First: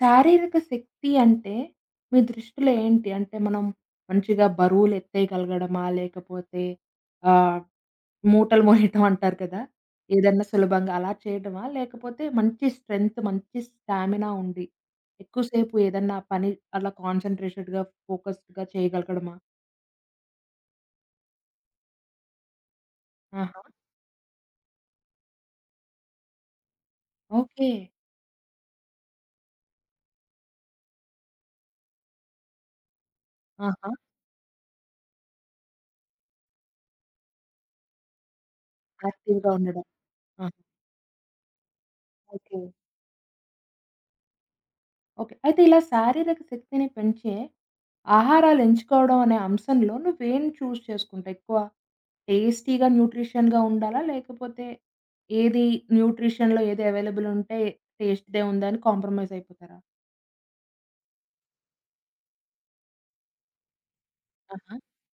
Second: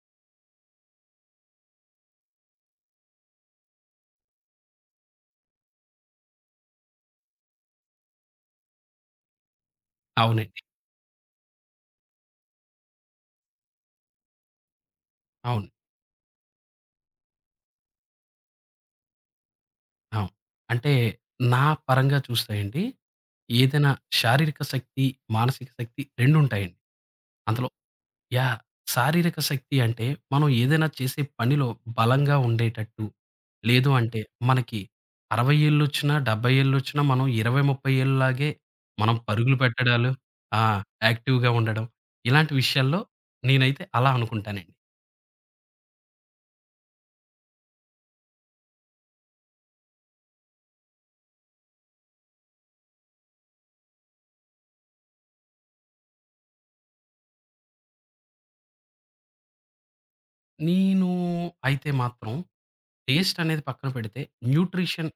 శారీరక శక్తి అంటే మీ దృష్టిలో ఏంటి? అంటే మనం మంచిగా బరువులు ఎత్తేయగలగడమా? లేకపోతే ఆహ్, మూటలు మోయటం అంటారు కదా! ఏదన్నా అవునండి. సులభంగా అలా చేయటమా? లేకపోతే మంచి స్ట్రెంగ్త్, మంచి స్టామినా ఉండి అవును. ఎక్కువసేపు ఏదన్నా పని అలా కాన్సంట్రేటెడ్‌గా, ఫోకస్డ్‌గా చేయగలగడమా? అవును. అంటే నా పరంగా చూస్తే అండి, ఆహా! ఏదైనా శారీరక శక్తి, మానసిక శక్తి రెండుంటాయండి. అందులో ఓకే. యాహ్! శారీరక శక్తి అంటే మనం ఏదైనా చేసే పనిలో బలంగా ఉండేటట్టు, లేదు ఆహా! అంటే మనకి 60 ఏళ్ళొచ్చినా, 70 ఏళ్ళొచ్చినా మనం 20, 30 ఏళ్ళలాగే మనం యాక్టివ్‌గా పరుగులు ఉండడం. పెట్టడాలు, ఆహా! ఆ! యాక్టివ్‌గా ఉండడం. ఇలాంటి ఓకే. విషయాల్లో నేనైతే అలా అనుకుంటానండి. ఓకే. అయితే ఇలా శారీరక శక్తిని పెంచే ఆహారాలు ఎంచుకోవడం అనే అంశంలో నువ్వేం చూజ్ చేసుకుంటావు? ఎక్కువ టేస్టీగా, న్యూట్రిషన్‌గా ఉండాలా? లేకపోతే ఏది న్యూట్రిషన్‌లో ఏది అవైలబుల్ ఉంటే టేస్ట్‌దే ఉందని కాంప్రమైజ్ అయిపోతారా? నేను అయితే మాత్రం టేస్ట్ అనేది పక్కన పెడితే ఆహా! న్యూట్రిషన్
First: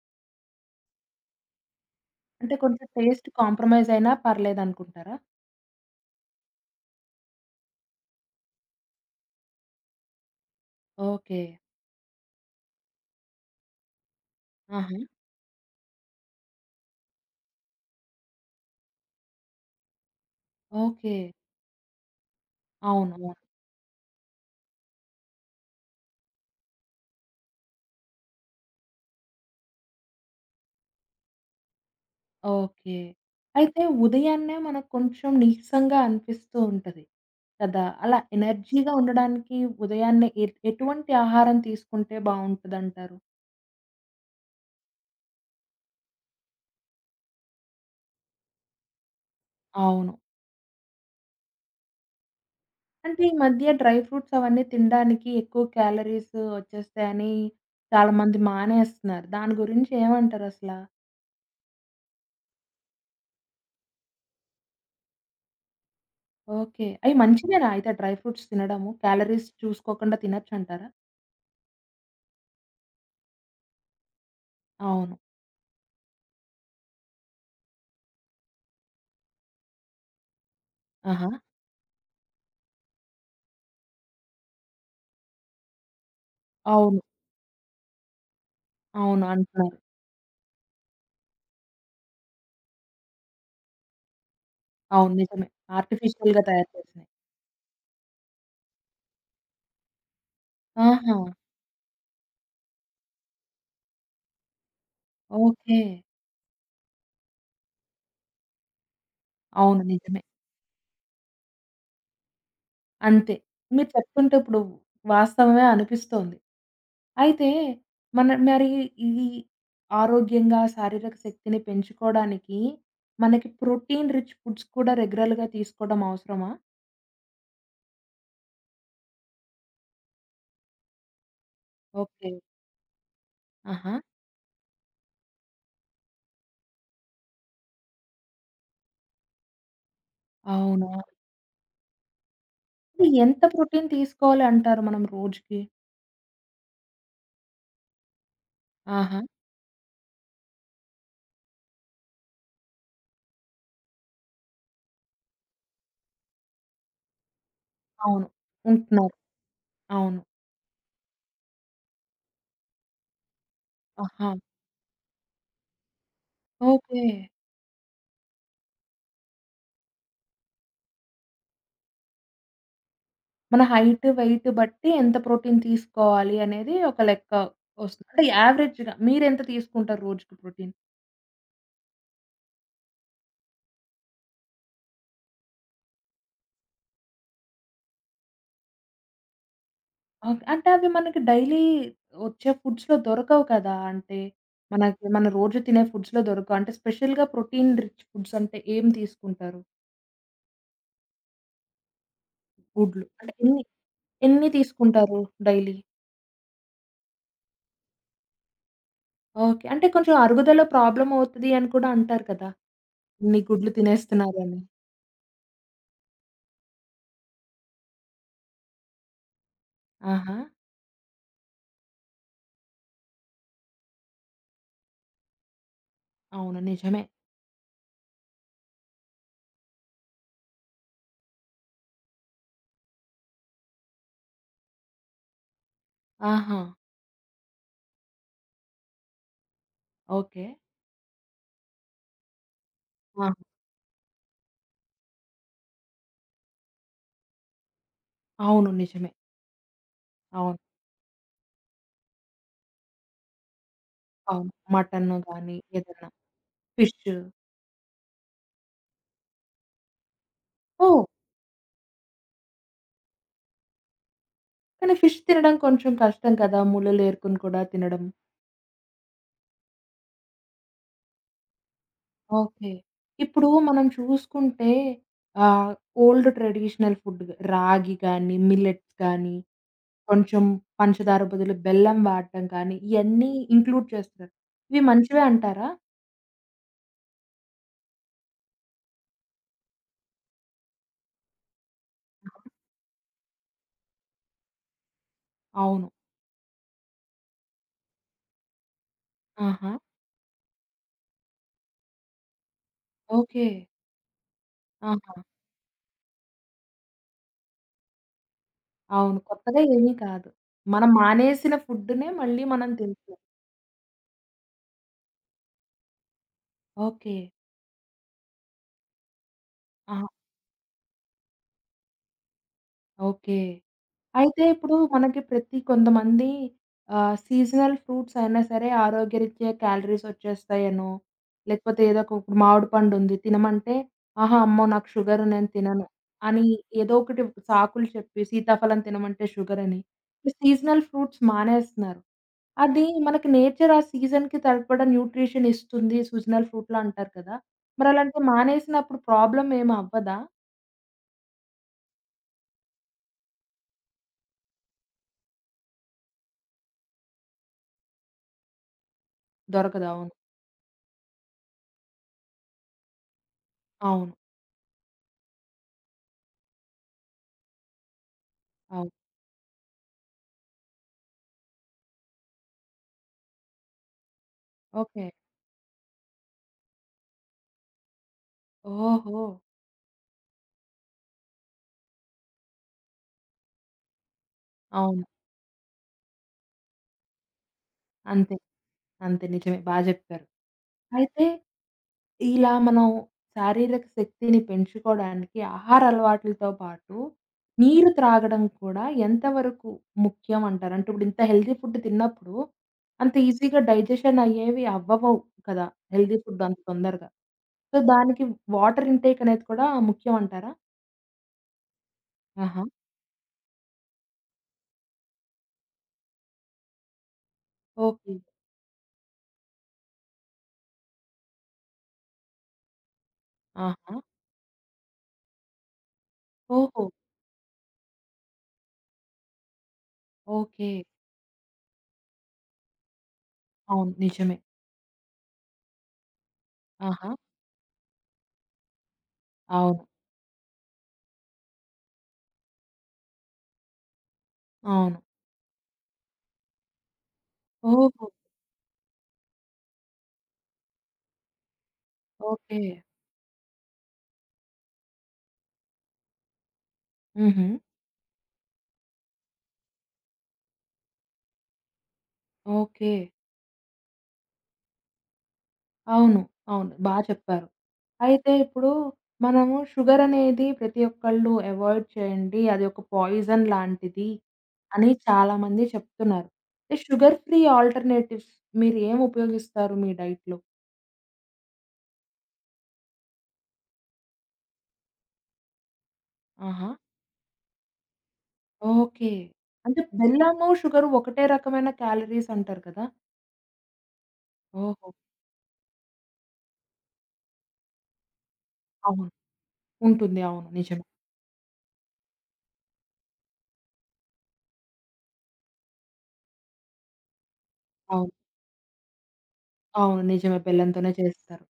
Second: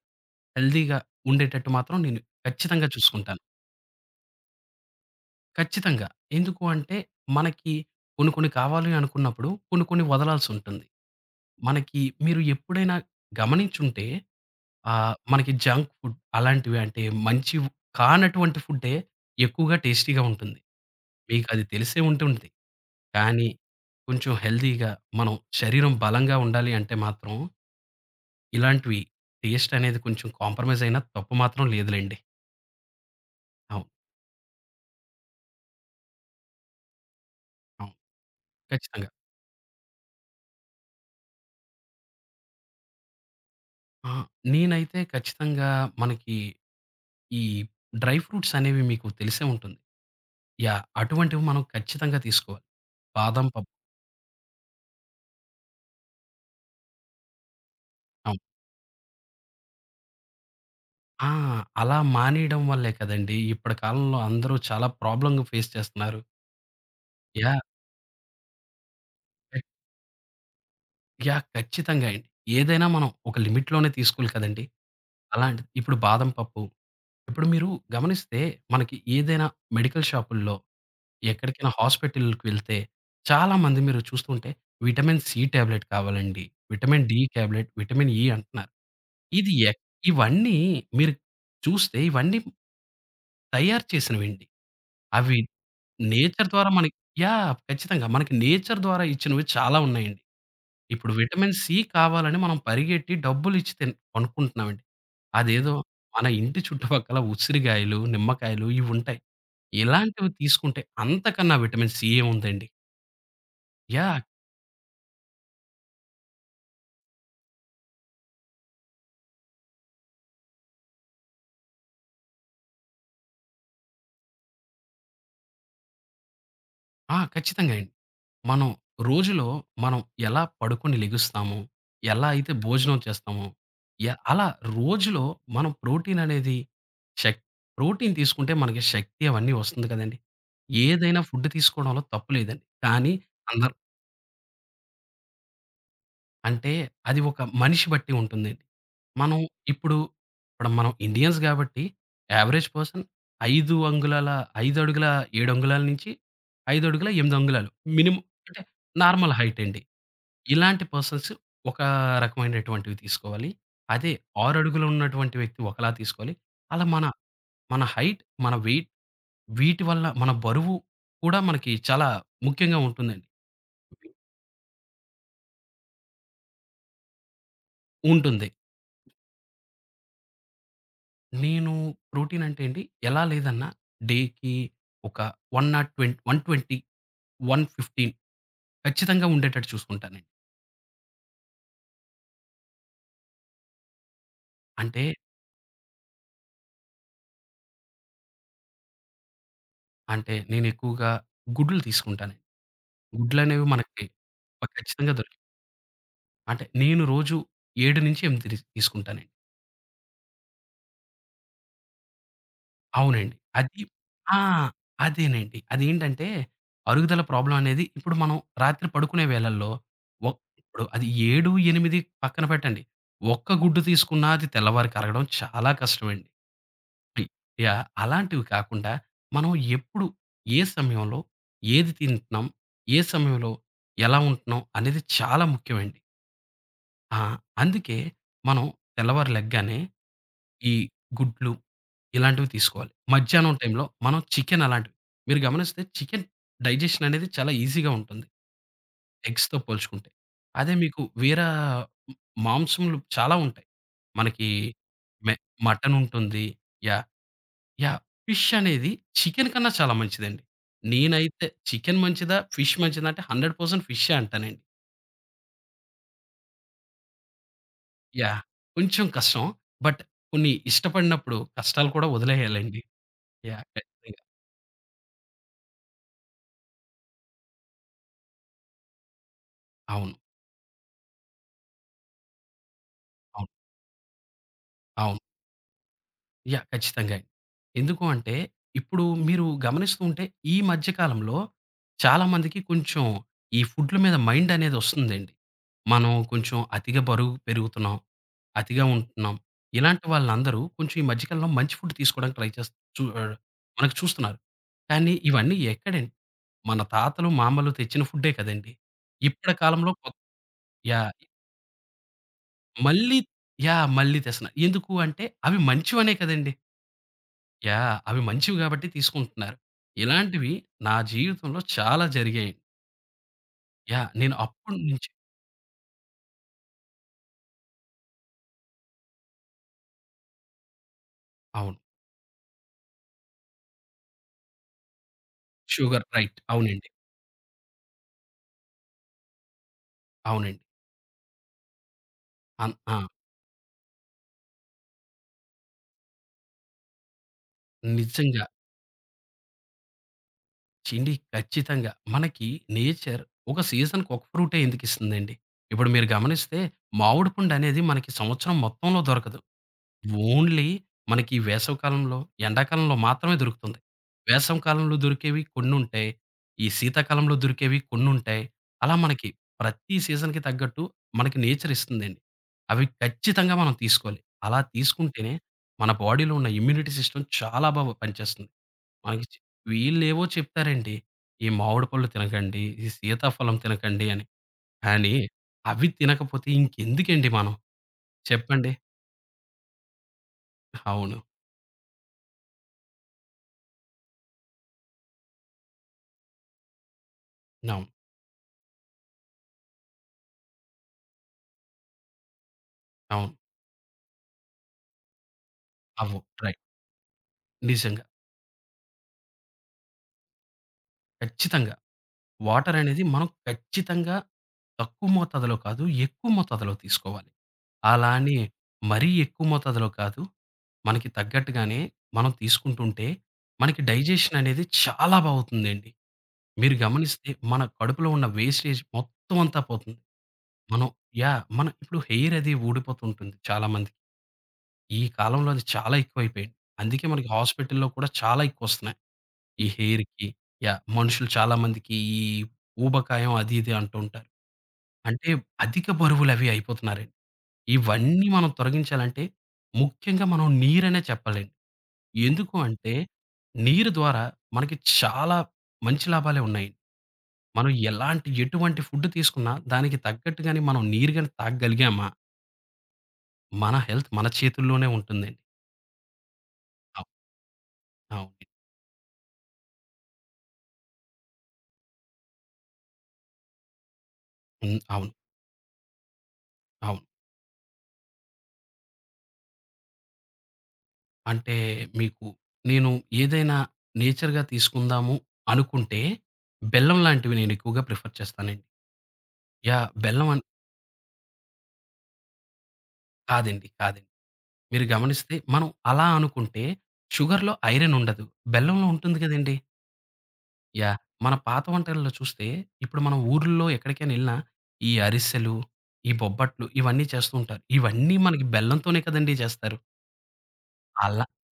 హెల్తీగా ఉండేటట్టు మాత్రం నేను అంటే కొంచెం ఖచ్చితంగా టేస్ట్ చూసుకుంటాను. కాంప్రమైజ్ అయినా పర్లేదనుకుంటారా? ఖచ్చితంగా. ఎందుకు అంటే, మనకి కొన్ని కొన్ని కావాలి అనుకున్నప్పుడు, కొన్ని కొన్ని వదలాల్సుంటుంది. ఓకే. మనకి మీరు ఎప్పుడైనా గమనించుంటే ఆహా! మనకి జంక్ ఫుడ్ అలాంటివి అంటే మంచి కానటువంటి ఫుడ్డే ఎక్కువగా టేస్టీగా ఉంటుంది. ఓకే. మీకది తెలిసే ఉంటుంది. అవును. కానీ కొంచెం హెల్తీగా మనం శరీరం బలంగా ఉండాలి అంటే మాత్రం ఇలాంటివి టేస్ట్ అనేది కొంచెం కాంప్రమైజ్ అయినా తప్పు మాత్రం లేదులెండి. ఓకే. అయితే అవును. ఉదయాన్నే మనకు కొంచెం నీరసంగా అనిపిస్తూ ఉంటది కదా! అవును. అలా ఎనర్జీగా ఖచ్చితంగా. ఉండడానికి ఉదయాన్నే ఎటువంటి ఆహారం తీసుకుంటే బావుంటదంటారు? ఆ! నేనైతే ఖచ్చితంగా మనకి ఈ డ్రై ఫ్రూట్స్ అనేవి మీకు తెలిసే ఉంటుంది. అవును. అటువంటివి మనం ఖచ్చితంగా తీసుకోవాలి. అంటే ఈ బాదం మధ్య పప్పు. డ్రై ఫ్రూట్స్ అవన్నీ తినడానికి ఎక్కువ క్యాలరీస్ వచ్చేస్తాయని చాలా మంది అవును. మానేస్తున్నారు. దాని గురించి ఏమంటారసలా? ఆ! అలా మానేయడం వల్లే కదండీ! ఇప్పటి కాలంలో అందరూ చాలా ప్రాబ్లమ్‌ని ఫేస్ చేస్తున్నారు. ఓకే. అయి యాహ్! మంచివేనా అయితే డ్రై ఫ్రూట్స్ తినడము? క్యాలరీస్ ఖచ్ చూసుకోకుండా తినొచ్చంటారా? యాహ్! ఖచ్చితంగా అండి. ఏదైనా మనం ఒక లిమిట్‌లోనే తీసుకోవాలి కదండీ! అవును. అలాంటిది ఇప్పుడు బాదం పప్పు ఇప్పుడు మీరు గమనిస్తే మనకి ఏదైనా మెడికల్ షాపుల్లో ఆహా! ఎక్కడికైనా హాస్పిటల్‌కి వెళ్తే చాలామంది మీరు చూస్తుంటే విటమిన్ సి టాబ్లెట్ కావాలండి. అవును. Vitamin D tablet, vitamin E అంటున్నారు. అవును. ఇది అంటున్నారు. ఎక్ ఇవన్నీ మీరు చూస్తే ఇవన్నీ తయారు చేసినవండి. అవును. అవి నిజమే. ఆర్టిఫిషియల్‌గా నేచర్ ద్వారా తయారు మనకి చేసినయి. ఖచ్చితంగా. మనకి నేచర్ ద్వారా ఇచ్చినవి చాలా ఉన్నాయండి. ఇప్పుడు ఆహా! విటమిన్ సి కావాలని మనం పరిగెట్టి డబ్బులిచ్చి కొనుక్కుంటున్నామండి. అదేదో ఓకే. మన ఇంటి చుట్టుపక్కల ఉసిరిగాయలు, నిమ్మకాయలు ఇవుంటాయి. అవును. నిజమే. ఇలాంటివి తీసుకుంటే అంతకన్నా విటమిన్ సి ఏముందండి. అంతే. మీరు యాహ్! చెప్తుంటే ఇప్పుడు వాస్తవమే అనిపిస్తోంది. అయితే మరి ఇది ఆరోగ్యంగా శారీరక శక్తిని పెంచుకోవడానికి మనకి ప్రోటీన్ రిచ్ ఫుడ్స్ కూడా రెగ్యులర్‌గా తీసుకోవడం అవసరమా? ఆ! ఖచ్చితంగా అండి. మనం రోజులో మనం ఎలా పడుకొని లెగుస్తాము, ఎలా ఓకే. అయితే భోజనం చేస్తాము, ఆహా! అలా రోజులో మనం ప్రోటీన్ అనేది శక్ ప్రోటీన్ తీసుకుంటే మనకి శక్తి అవన్నీ వస్తుంది కదండీ! అవునా? ఏదైనా ఫుడ్ తీసుకోవడంలో తప్పు లేదండి. అంటే కానీ ఎంత అందరూ ప్రోటీన్ తీసుకోవాలి అంటారు మనం రోజుకి? అంటే అది ఒక మనిషి బట్టి ఉంటుందండి. ఆహా! మనం ఇప్పుడు, ఇప్పుడు మనం ఇండియన్స్ కాబట్టి యావరేజ్ పర్సన్ 5 అంగుళాల 5 అడుగుల 7 అంగుళాల నుంచి 5 అడుగుల 8 అంగుళాలు మినిమం అవును. అంటే ఉంటున్నారు. నార్మల్ హైట్ అండి. అవును. ఇలాంటి పర్సన్స్ ఒక రకమైనటువంటివి తీసుకోవాలి. అదే ఆహా! 6 అడుగులు ఉన్నటువంటి వ్యక్తి ఒకలా తీసుకోవాలి. అలా ఓకే. మన హైట్, మన వెయిట్ వీటి వల్ల మన బరువు కూడా మనకి చాలా ముఖ్యంగా ఉంటుందండి. మన హైట్, వెయిట్ బట్టి ఎంత ప్రోటీన్ తీసుకోవాలి అనేది ఒక లెక్క వస్తుంది. అంటే ఉంటుంది. యావరేజ్‌గా మీరెంత తీసుకుంటారు రోజుకి ప్రోటీన్? నేను ప్రోటీన్ అంటే అండి ఎలా లేదన్నా డేకి ఒక 120, 120, 115 ఖచ్చితంగా ఉండేటట్టు చూసుకుంటానండి. ఓకే. అంటే అవి మనకి డైలీ వచ్చే ఫుడ్స్‌లో దొరకవు కదా! అంటే అంటే, మనకి మన రోజు తినే ఫుడ్స్‌లో దొరకవు. అంటే స్పెషల్‌గా ప్రోటీన్ రిచ్ ఫుడ్స్ అంటే ఏం తీసుకుంటారు? అంటే నేను ఎక్కువగా గుడ్లు తీసుకుంటానండి. గుడ్లు అంటే ఎన్ని గుడ్లనేవి మనకి ఎన్ని ఖచ్చితంగా తీసుకుంటారు దొరుకుతాయి. డైలీ? అంటే నేను రోజు 7-8 తీసుకుంటానండి. ఓకే. అంటే కొంచెం అరుగుదల ప్రాబ్లమ్ అవుతది అని కూడా అంటారు కదా! అవునండి. ఇన్ని గుడ్లు అది ఆ! తినేస్తున్నారని. అదేనండి. అదేంటంటే అరుగుదల ప్రాబ్లమ్ అనేది ఇప్పుడు మనం రాత్రి పడుకునే వేళల్లో ఆహా! ఇప్పుడు అది 7, 8 పక్కన పెట్టండి. ఒక్క గుడ్డు తీసుకున్నా అది తెల్లవారి కరగడం చాలా కష్టమండి. అవును. నిజమే. అలాంటివి కాకుండా మనం ఎప్పుడు, ఏ సమయంలో ఏది తింటున్నాం? ఏ సమయంలో ఎలా ఉంటున్నాం అనేది చాలా ముఖ్యమండి. ఆహా! ఆ! అందుకే మనం తెల్లవారు లెగ్గానే ఓకే. ఈ గుడ్లు ఇలాంటివి తీసుకోవాలి. ఆ! మధ్యాహ్నం టైంలో మనం చికెన్ అలాంటివి మీరు గమనిస్తే చికెన్ డైజెషన్ అనేది చాలా ఈజీగా ఉంటుంది. అవును. నిజమే. ఎగ్స్‌తో పోల్చుకుంటే. అవును. అదే మీకు వేరే హ్మ్, మాంసములు చాలా ఉంటాయి. మనకి అవును. మటను మె గాని మటన్ ఏదన్నా ఉంటుంది. ఫిష్. యాహ్! యాహ్! ఫిష్ అనేది చికెన్ కన్నా చాలా మంచిదండి. ఓహ్! నేనైతే చికెన్ మంచిదా? ఫిష్ మంచిదా? అంటే 100% ఫిష్షే అంటానండి. కానీ ఫిష్ తినడం కొంచెం కష్టం కదా! ముళ్ళలు ఏరుకొని కూడా తినడం. యాహ్! కొంచెం కష్టం. బట్ కొన్ని ఇష్టపడినప్పుడు కష్టాలు కూడా ఓకే. వదిలేయాలండి. ఇప్పుడు మనం ఖచ్చితంగా. చూసుకుంటే ఆహ్, ఓల్డ్ ట్రెడిషనల్ ఫుడ్ రాగి గాని, మిల్లెట్స్ గాని, అవును. కొంచెం పంచదార బదులు బెల్లం వాడటం కానీ ఇయన్నీ అవును. ఇంక్లూడ్ చేస్తున్నారు. ఇవి అవును. మంచివే అంటారా? ఖచ్చితంగా. ఎందుకు అంటే, ఇప్పుడు మీరు గమనిస్తూ ఉంటే ఈ మధ్య కాలంలో చాలామందికి కొంచెం ఈ ఫుడ్‌ల మీద మైండ్ అనేది వస్తుందండి. అవును. మనం కొంచెం అతిగా బరువు పెరుగుతున్నాం, అతిగా ఉంటున్నాం. ఆహా! ఇలాంటి వాళ్ళందరూ కొంచెం ఈ మధ్య కాలంలో మంచి ఫుడ్ తీసుకోవడానికి ట్రై చేస్త్ చు ఆహ్, ఓకే. మనకు చూస్తున్నారు. కానీ ఆహా! ఇవన్నీ ఎక్కడండి? మన తాతలు, మామలు తెచ్చిన ఫుడ్డే కదండీ! అవును. ఇప్పటి కొత్తగా ఏమీ కాలంలో కొత్ కాదు. మనం యాహ్! మానేసిన ఫుడ్‌నే మళ్ళీ మనం తింటున్నాం. మళ్ళీ యాహ్! మళ్ళీ తెస్తున్నారు. ఎందుకు అంటే అవి మంచివనే కదండీ! ఓకే. అవి మంచివి గాబట్టి తీసుకుంటున్నారు. ఆహా! ఇలాంటివి నా జీవితంలో చాలా జరిగాయి. ఓకే. నేను అయితే ఇప్పుడు అప్పటి నుంచి మనకి ప్రతి కొంతమంది సీజనల్ ఫ్రూట్స్ అయినా సరే ఆరోగ్యరీత్యా క్యాలరీస్ వచ్చేస్తాయనో, అవును. లేకపోతే ఏదో ఒక ఇప్పుడు మామిడి పండు ఉంది తినమంటే, "ఆహా! అమ్మో! నాకు షుగర్, నేను తినను" షుగర్ రైట్. అని అవునండి. ఏదో ఒకటి సాకులు చెప్పి సీతాఫలం తినమంటే షుగర్ అని. ఈ అవునండి. సీజనల్ ఫ్రూట్స్ మానేస్తున్నారు. అన్ అది ఆ! మనకి నేచర్ ఆ సీజన్‌కి సరిపడ న్యూట్రిషన్ ఇస్తుంది సీజనల్ ఫ్రూట్‌లో అంటారు కదా! మరి అలాంటివి నిజంగా మానేసినప్పుడు ప్రాబ్లమ్ ఏమి అవ్వదా? ఖచ్చితంగా. మనకి నేచర్ ఒక సీజన్‌కి ఒక ఫ్రూటే ఎందుకిస్తుందండి? ఇప్పుడు మీరు గమనిస్తే మామిడి పండనేది మనకి సంవత్సరం మొత్తంలో దొరకదు. దొరకదు. అవును. ఓన్లీ మనకి ఈ వేసవి కాలంలో, ఎండాకాలంలో మాత్రమే దొరుకుతుంది. అవును. వేసవి కాలంలో దొరికేవి కొన్నుంటాయి. ఈ శీతాకాలంలో దొరికేవి కొన్నుంటాయి. అవును. అలా మనకి ప్రతి సీజన్‌కి తగ్గట్టు మనకి నేచర్ ఇస్తుందండి. అవి ఖచ్చితంగా మనం తీసుకోవాలి. అలా ఓకే. తీసుకుంటేనే మన బాడీలో ఉన్న ఇమ్యూనిటీ సిస్టమ్ చాలా బాగా పనిచేస్తుంది. ఓహో! మనకి చ్ వీళ్ళేవో చెప్తారండి. ఈ మామిడి పళ్ళు తినకండి, ఈ సీతాఫలం తినకండి అని. అవును. కానీ అవి తినకపోతే ఇంకెందుకండి మనం అంతే. చెప్పండి? అంతే. నిజమే. బా జెప్పారు. అవును. అయితే ఇలా మనం శారీరక శక్తిని పెంచుకోవడానికి ఆహార అలవాట్లతో పాటు అవును. నీరు త్రాగడం కూడా ఎంతవరకు ముఖ్యం అంటారు? అంటే ఇప్పుడు ఇంత హెల్తీ ఫుడ్ తిన్నప్పుడు అంత అవును. ఈజీగా డైజెషన్ అయ్యేవి అవ్వవు కదా! హెల్తీ అవ్వవు. ఫుడ్ అంత రైట్. తొందరగా. సో, నిజంగా. దానికి వాటర్ ఇంటేక్ అనేది కూడా ముఖ్యం అంటారా? ఖచ్చితంగా. ఆహా! వాటరనేది మనం ఖచ్చితంగా తక్కువ మోతాదులో కాదు, ఎక్కువ మోతాదులో తీసుకోవాలి. అలా ఓకే. అని మరీ ఎక్కువ మోతాదులో కాదు. మనకి తగ్గట్టుగానే మనం తీసుకుంటుంటే, మనకి ఆహా! డైజెషన్ అనేది చాలా బావుతుందండి. మీరు ఓహో! గమనిస్తే మన కడుపులో ఉన్న వేస్టేజ్ మొత్తం అంతా పోతుంది. ఓకే. మనం మనం ఇప్పుడు హెయిర్ అది ఊడిపోతుంటుంది చాలా అవును. మందికి. నిజమే. ఈ కాలంలో అది చాలా ఎక్కువైపోయింది. అందుకే ఆహా! మనకి హాస్పిటల్‌లో కూడా చాలా ఎక్కువొస్తున్నాయి. ఈ అవును. హెయిర్‌కి మనుషులు చాలామందికి ఈ ఊబకాయం అది ఇది అంటూ ఉంటారు. అవును. అంటే అధిక బరువులవి అయిపోతున్నారండి. ఓహో! ఇవన్నీ మనం తొలగించాలంటే ముఖ్యంగా మనం నీరనే చెప్పాలండి. ఎందుకు ఓకే. అంటే నీరు ద్వారా మనకి చాలా మంచి లాభాలే ఉన్నాయి. హుహు. మనం ఎటువంటి ఫుడ్ తీసుకున్నా దానికి తగ్గట్టుగానే మనం నీరు గాని తాగగలిగామా ఓకే. మన హెల్త్ మన చేతుల్లోనే ఉంటుందండి. అవును. అవును. బా అవ్ చెప్పారు. అయితే అవును. ఇప్పుడు మనము షుగర్ అనేది ప్రతి ఒక్కళ్ళు అవాయిడ్ చేయండి. అది ఒక పాయిజన్ లాంటిది అని అవును. చాలామంది చెప్తున్నారు. ఈ అవును. షుగర్ ఫ్రీ ఆల్టర్‌నేటివ్స్ మీరు ఏం ఉపయోగిస్తారు మీ డైట్‌లో? అంటే మీకు నేను ఏదైనా నేచర్‌గా తీసుకుందాము అనుకుంటే, ఆహా! బెల్లం లాంటివి నేను ఎక్కువగా ప్రిఫర్ చేస్తానండి. ఓకే. అంటే యాహ్! బెల్లం అన్ బెల్లము, షుగరు ఒకటే రకమైన క్యాలరీస్ అంటారు కదా! కాదండి. కాదండి. మీరు ఓహో! గమనిస్తే మనం అలా అనుకుంటే షుగర్‌లో ఐరన్ ఉండదు. బెల్లంలో అవును. ఉంటుంది కదండీ! ఉంటుంది. అవును. నిజమే. యాహ్! మన పాత వంటల్లో చూస్తే ఇప్పుడు మనం ఊర్లలో ఎక్కడికైనా ఎళ్ళినా ఈ అరిసెలు, ఈ బొబ్బట్లు ఇవన్నీ చేస్తూ ఉంటారు. అవును. ఇవన్నీ మనకి బెల్లంతోనే కదండీ చేస్తారు. అవును. నిజమే. బెల్లంతోనే అలా చేస్తారు.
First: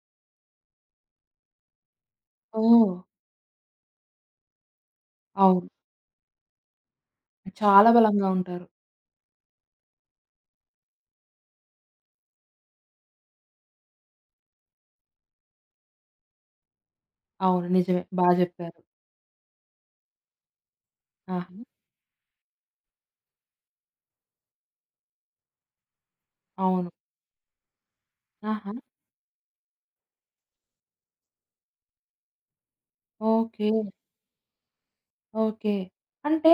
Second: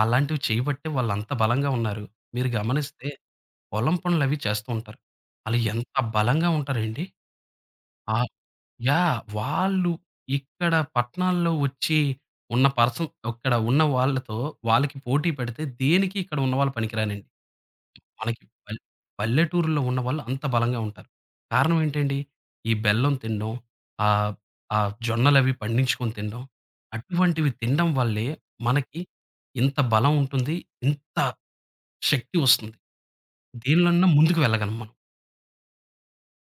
అలాంటివి చేయబట్టే వాళ్ళంత బలంగా ఉన్నారు. మీరు ఓహ్! గమనిస్తే పొలం పనులవి చేస్తూ ఉంటారు. ఆళ్ళు అవును. ఎంత బలంగా ఉంటారండి. చాలా బలంగా ఆహ్, ఉంటారు. యాహ్! వాళ్ళు ఇక్కడ పట్టణాల్లో వచ్చి ఉన్న పర్సన్ ఇక్కడ ఉన్న వాళ్ళతో వాళ్ళకి పోటీ పెడితే దేనికి ఇక్కడ ఉన్నవాళ్ళు పనికిరారండి. అవును. నిజమే. బా మనకి జెప్పారు. పల్ పల్లెటూరులో ఉన్నవాళ్ళు అంత బలంగా ఉంటారు. ఆహా! హ్మ్. కారణం ఏంటండి? ఈ బెల్లం తినడం, ఆహ్, ఆహ్, జొన్నలవి పండించుకొని తినడం. అవును. అటువంటివి తినడం వల్లే ఆహా! మనకి ఇంత బలం ఉంటుంది. ఇంత శక్తి వస్తుంది. ఓకే. దేనిలోనన్నా ముందుకు వెళ్ళగలం మనం. ఓకే. అంటే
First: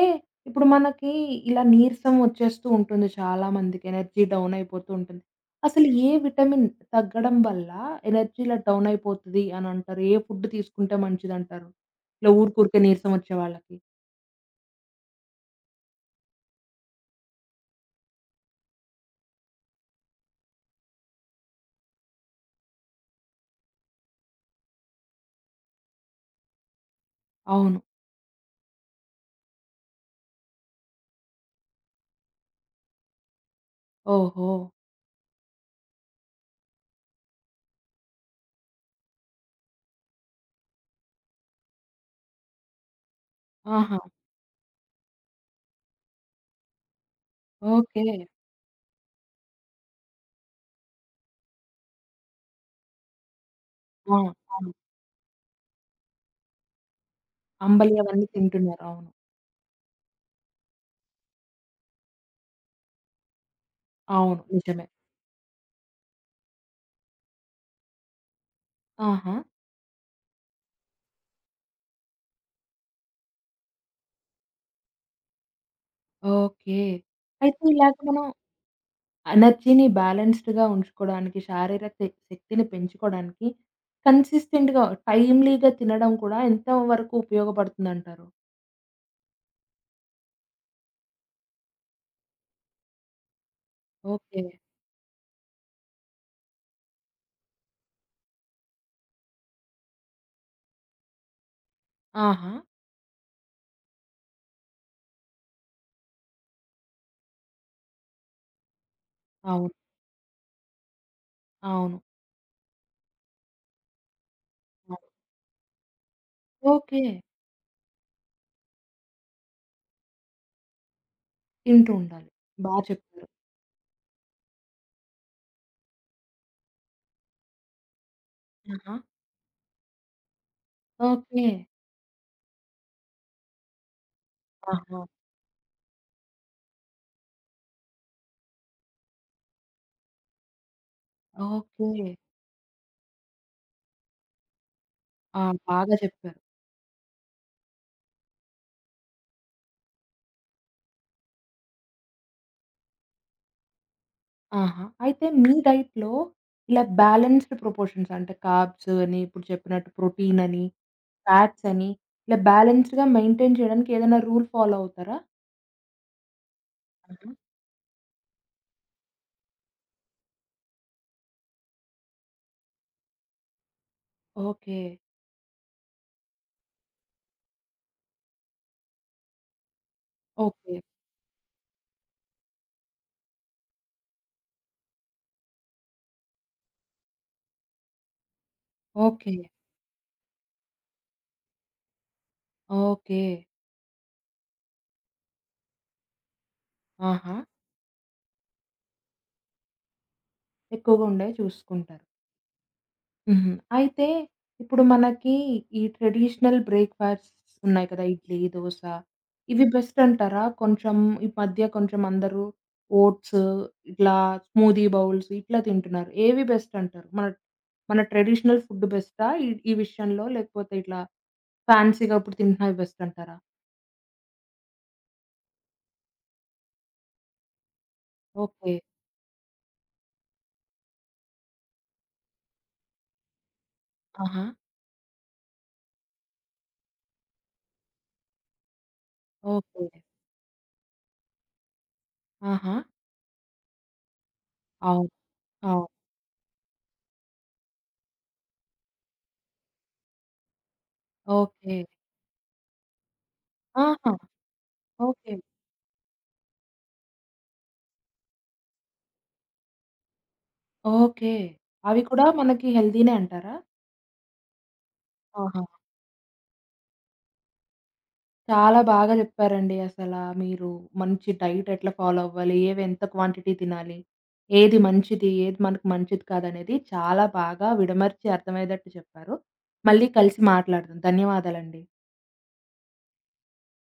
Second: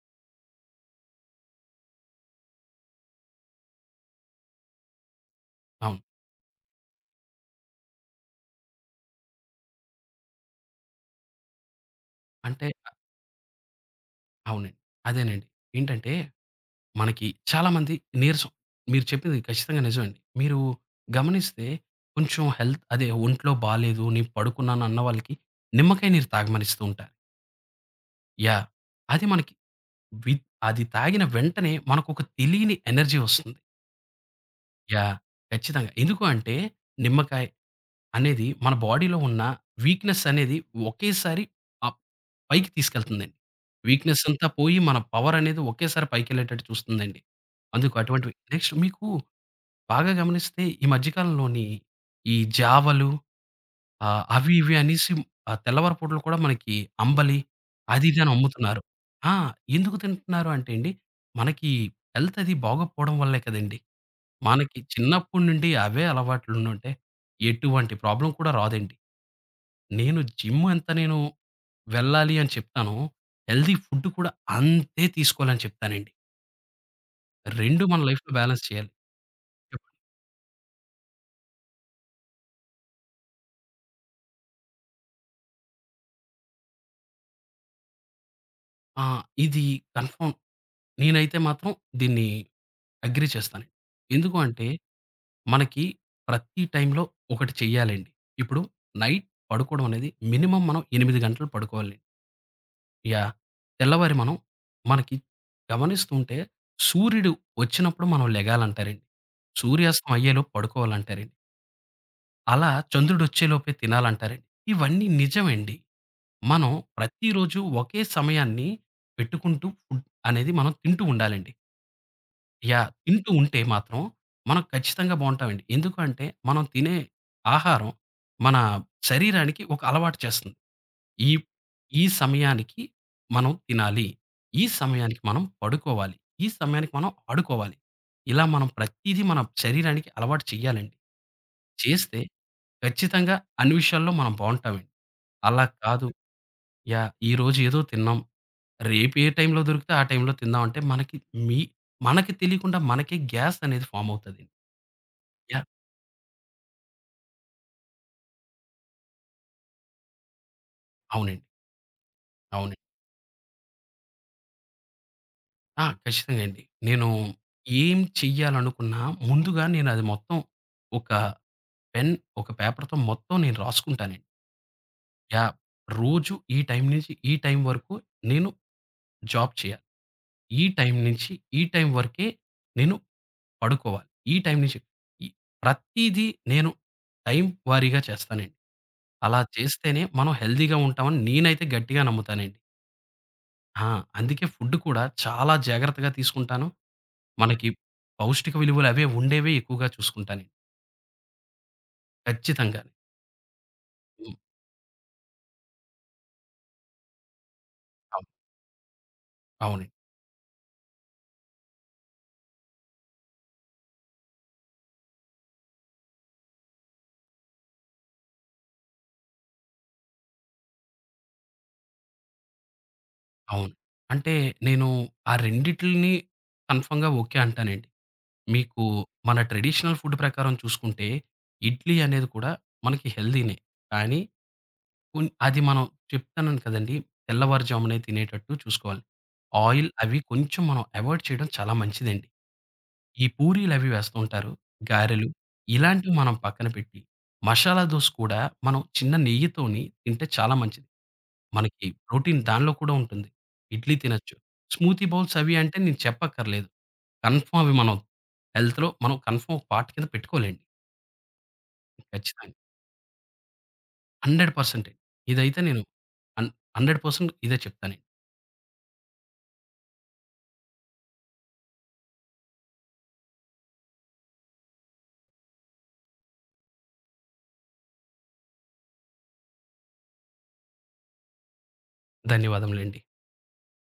ఇప్పుడు మనకి ఇలా నీరసం వచ్చేస్తూ ఉంటుంది చాలా మందికి. ఎనర్జీ డౌన్ అయిపోతూ ఉంటుంది. అసలు అవును. ఏ విటమిన్ తగ్గడం వల్ల ఎనర్జీ ఇలా డౌన్ అయిపోతది అని అంటారు? ఏ ఫుడ్ తీసుకుంటే మంచిదంటారు? ఇలా అంటే ఊరికూరికే అ నీరసం వచ్చే వాళ్ళకి? అవునండి. అదేనండి. ఏంటంటే మనకి చాలామంది నీరసం మీరు చెప్పింది ఖచ్చితంగా నిజమండి. మీరు గమనిస్తే కొంచెం హెల్త్ అదే ఒంట్లో బాలేదు, నేను పడుకున్నాను అన్న వాళ్ళకి నిమ్మకాయ నీరు తాగమనిస్తూ ఉంటారు. అవును. యాహ్! అది మనకి వి అది తాగిన వెంటనే మనకొక తెలియని ఎనర్జీ వస్తుంది. ఓహో! యాహ్! ఖచ్చితంగా. ఎందుకు అంటే నిమ్మకాయ అనేది మన బాడీలో ఉన్న వీక్‌నెస్ అనేది ఒకేసారి అప్ పైకి తీసుకెళ్తుందండి. ఆహా! వీక్‌నెస్ అంతా పోయి మన పవర్ అనేది ఒకేసారి పైకెళ్ళేటట్టు చూస్తుందండి. అందుకు ఓకే. అటువంటివి నెక్స్ట్ మీకు బాగా గమనిస్తే ఈ మధ్య కాలంలోని ఈ జావలు ఆ! అవి అవును. ఇవి అనేసి తెల్లవారి పూటలు కూడా మనకి అంబలి అంబలి అది ఇది అవన్నీ అని అమ్ముతున్నారు. తింటున్నారు. అవును. ఆ! ఎందుకు తింటున్నారు అంటే అండి, మనకి హెల్త్ అది బాగోకపోవడం వల్లే కదండీ! అవును. మనకి నిజమే. చిన్నప్పటి నుండి అవే అలవాట్లు ఉండుంటే ఎటువంటి ప్రాబ్లమ్ కూడా రాదండి. ఆహా! నేను జిమ్ ఎంత నేను వెళ్ళాలి అని చెప్తానో, హెల్తీ ఫుడ్ కూడా అంతే తీసుకోవాలని చెప్తానండి. ఓకే. అయితే 2 ఇలాగ మన మనం లైఫ్‌లో బాలన్స్ చేయాలి. ఎనర్జీని చెప్పండి. బ్యాలెన్స్‌డ్‌గా ఉంచుకోడానికి, శారీరక శక్ శక్తిని పెంచుకోడానికి కన్సిస్టెంట్‌గా, టైమ్‌లీగా తినడం కూడా ఎంత వరకు ఉపయోగపడుతుందంటారు? ఆ! ఇది కన్ఫర్మ్ నేనైతే మాత్రం దీన్ని అగ్రీ చేస్తాను. ఎందుకు ఓకే. అంటే, మనకి ప్రతి టైంలో ఒకటి చెయ్యాలండి. ఇప్పుడు నైట్ పడుకోవడం అనేది మినిమమ్ మనం 8 గంటలు పడుకోవాలి. ఆహా! యాహ్! తెల్లవారి మనం మనకి గమనిస్తుంటే సూర్యుడు వచ్చినప్పుడు మనం లెగాలంటారండి. అవును. సూర్యాస్తం అయ్యేలోపు పడుకోవాలంటారండి. అవును. అలా చంద్రుడొచ్చేలోపే తినాలంటారండి. ఇవన్నీ అవును. నిజమండి. మనం ఓకే. ప్రతిరోజు ఒకే సమయాన్ని పెట్టుకుంటూ ఫుడ్ అనేది మనం తింటూ ఉండాలండి. తింటూ ఉండాలి. బా చెప్పారు. తింటూ ఉంటే మాత్రం మనం ఖచ్చితంగా బావుంటామండి. ఎందుకు అంటే మనం తినే ఆహారం మన ఆహా! శరీరానికి ఒక అలవాటు చేస్తుంది. ఈ ఓకే. ఈ సమయానికి మనం తినాలి. ఈ ఆహా! సమయానికి మనం పడుకోవాలి. ఈ సమయానికి మనం ఆడుకోవాలి. ఇలా మనం ప్రతీదీ మన శరీరానికి అలవాటు చేయాలండి. ఓకే. చేస్తే ఖచ్చితంగా అన్ని విషయాల్లో మనం బావుంటామండి. ఆ! అలా బాగా కాదు చెప్పారు. ఈరోజు ఏదో తిన్నాం. రేపు ఏ టైంలో దొరికితే ఆ టైంలో తిందాం అంటే మీ మనకి తెలియకుండా మనకే గ్యాస్ అనేది ఫార్మ్ అవుతది. ఆహా! అయితే మీ యాహ్! డైట్‌లో ఇలా బ్యాలెన్స్‌డ్ ప్రపోర్షన్స్ అంటే కార్బ్స్ అని, ఇప్పుడు చెప్పినట్టు ప్రోటీన్ అని అవునండి. ఫ్యాట్స్ అని ఇలా అవునండి. బ్యాలెన్స్‌డ్‌గా మెయింటైన్ చేయడానికి ఏదైనా రూల్ ఫాలో అవుతారా? ఖచ్చితంగా అండి. నేను హుహు. ఏం చెయ్యాలనుకున్నా ముందుగా నేను అది మొత్తం ఒక పెన్, ఒక పేపర్‌తో మొత్తం నేను రాసుకుంటానండి. ఓకే. యాహ్! రోజు ఈ టైం నుంచి ఈ టైం వరకు నేను జాబ్ చేయాలి. ఈ ఓకే. టైం నుంచి ఈ టైం వరకే నేను పడుకోవాలి. ఈ టైం నుంచి ఈ ప్రతీదీ నేను టైం వారీగా చేస్తానండి. ఓకే. అలా చేస్తేనే మనం హెల్తీగా ఉంటామని నేనైతే గట్టిగా నమ్ముతానండి. ఓకే. ఆ! అందుకే ఫుడ్ కూడా చాలా జాగ్రత్తగా తీసుకుంటాను. ఆహా! మనకి పౌష్టిక విలువలు అవే ఉండేవే ఎక్కువగా చూసుకుంటానండి. ఎక్కువగా ఉండేవి చూసుకుంటారు. ఖచ్చితంగానే. హుహు. అయితే హ్మ్. ఇప్పుడు మనకి ఈ ట్రెడిషనల్ బ్రేక్‌ఫాస్ట్స్ ఉన్నాయి కదా! అవును. ఇడ్లీ, దోస ఇవి అవునండి. బెస్ట్ అంటారా? ఈ మధ్య కొంచెం అందరూ ఓట్స్ ఇట్లా స్మూదీ బౌల్స్ ఇట్లా తింటున్నారు. ఏవి బెస్ట్ అంటారు? మన మన ట్రెడిషనల్ ఫుడ్ బెస్టా? ఈ ఈ విషయంలో లేకపోతే ఇట్లా ఫ్యాన్సీ‌గా ఇప్పుడు తింటున్నవి బెస్ట్ అంటారా? అవును. అంటే నేను ఆ రెండిటిలిని కన్ఫర్మ్‌గా ఓకే అంటానండి. ఓకే. మీకు మన ట్రెడిషనల్ ఫుడ్ ప్రకారం చూసుకుంటే, ఇడ్లీ అనేది కూడా మనకి హెల్తీనే. కానీ ఆహా! కొన్ అది మనం చెప్తున్నాను కదండీ! తెల్లవారుజామునే తినేటట్టు చూసుకోవాలి. ఓకే. ఆయిల్ అవి కొంచెం మనం అవాయిడ్ చేయడం చాలా మంచిదండి. ఆహా! ఈ పూరీలవి వేస్తూ ఉంటారు. అవును. గారెలు అవును. ఇలాంటివి మనం పక్కన పెట్టి, మసాలా దోస కూడా మనం చిన్న నెయ్యితోని తింటే చాలా మంచిది. ఓకే. మనకి ప్రోటీన్ దానిలో కూడా ఉంటుంది. ఇడ్లీ ఆహా! తినొచ్చు. Smoothie okay. బౌల్స్ అవి అంటే నేను చెప్పక్కర్లేదు. కన్ఫర్మ్ అవి మనం హెల్త్‌లో మనం కన్ఫర్మ్ ఒక పార్ట్ కింద పెట్టుకోవాలండి. ఓకే. అవి కూడా ఖచ్చితంగా. మనకి హెల్తీనే అంటారా? 100% ఇదైతే ఆహా! నేను హన్ 100% ఇదే చెప్తాను. చాలా బాగా చెప్పారండి అసలా. మీరు మంచి డైట్ ఎట్లా ఫాలో అవ్వాలి? ఏవి ఎంత క్వాంటిటీ తినాలి? ఏది మంచిది? ఏది మనకు మంచిది కాదనేది చాలా బాగా విడమర్చి అర్థమయ్యేటట్టు చెప్పారు. మళ్ళీ కలిసి మాట్లాడదాం. ధన్యవాదాలండి. ధన్యవాదములండి.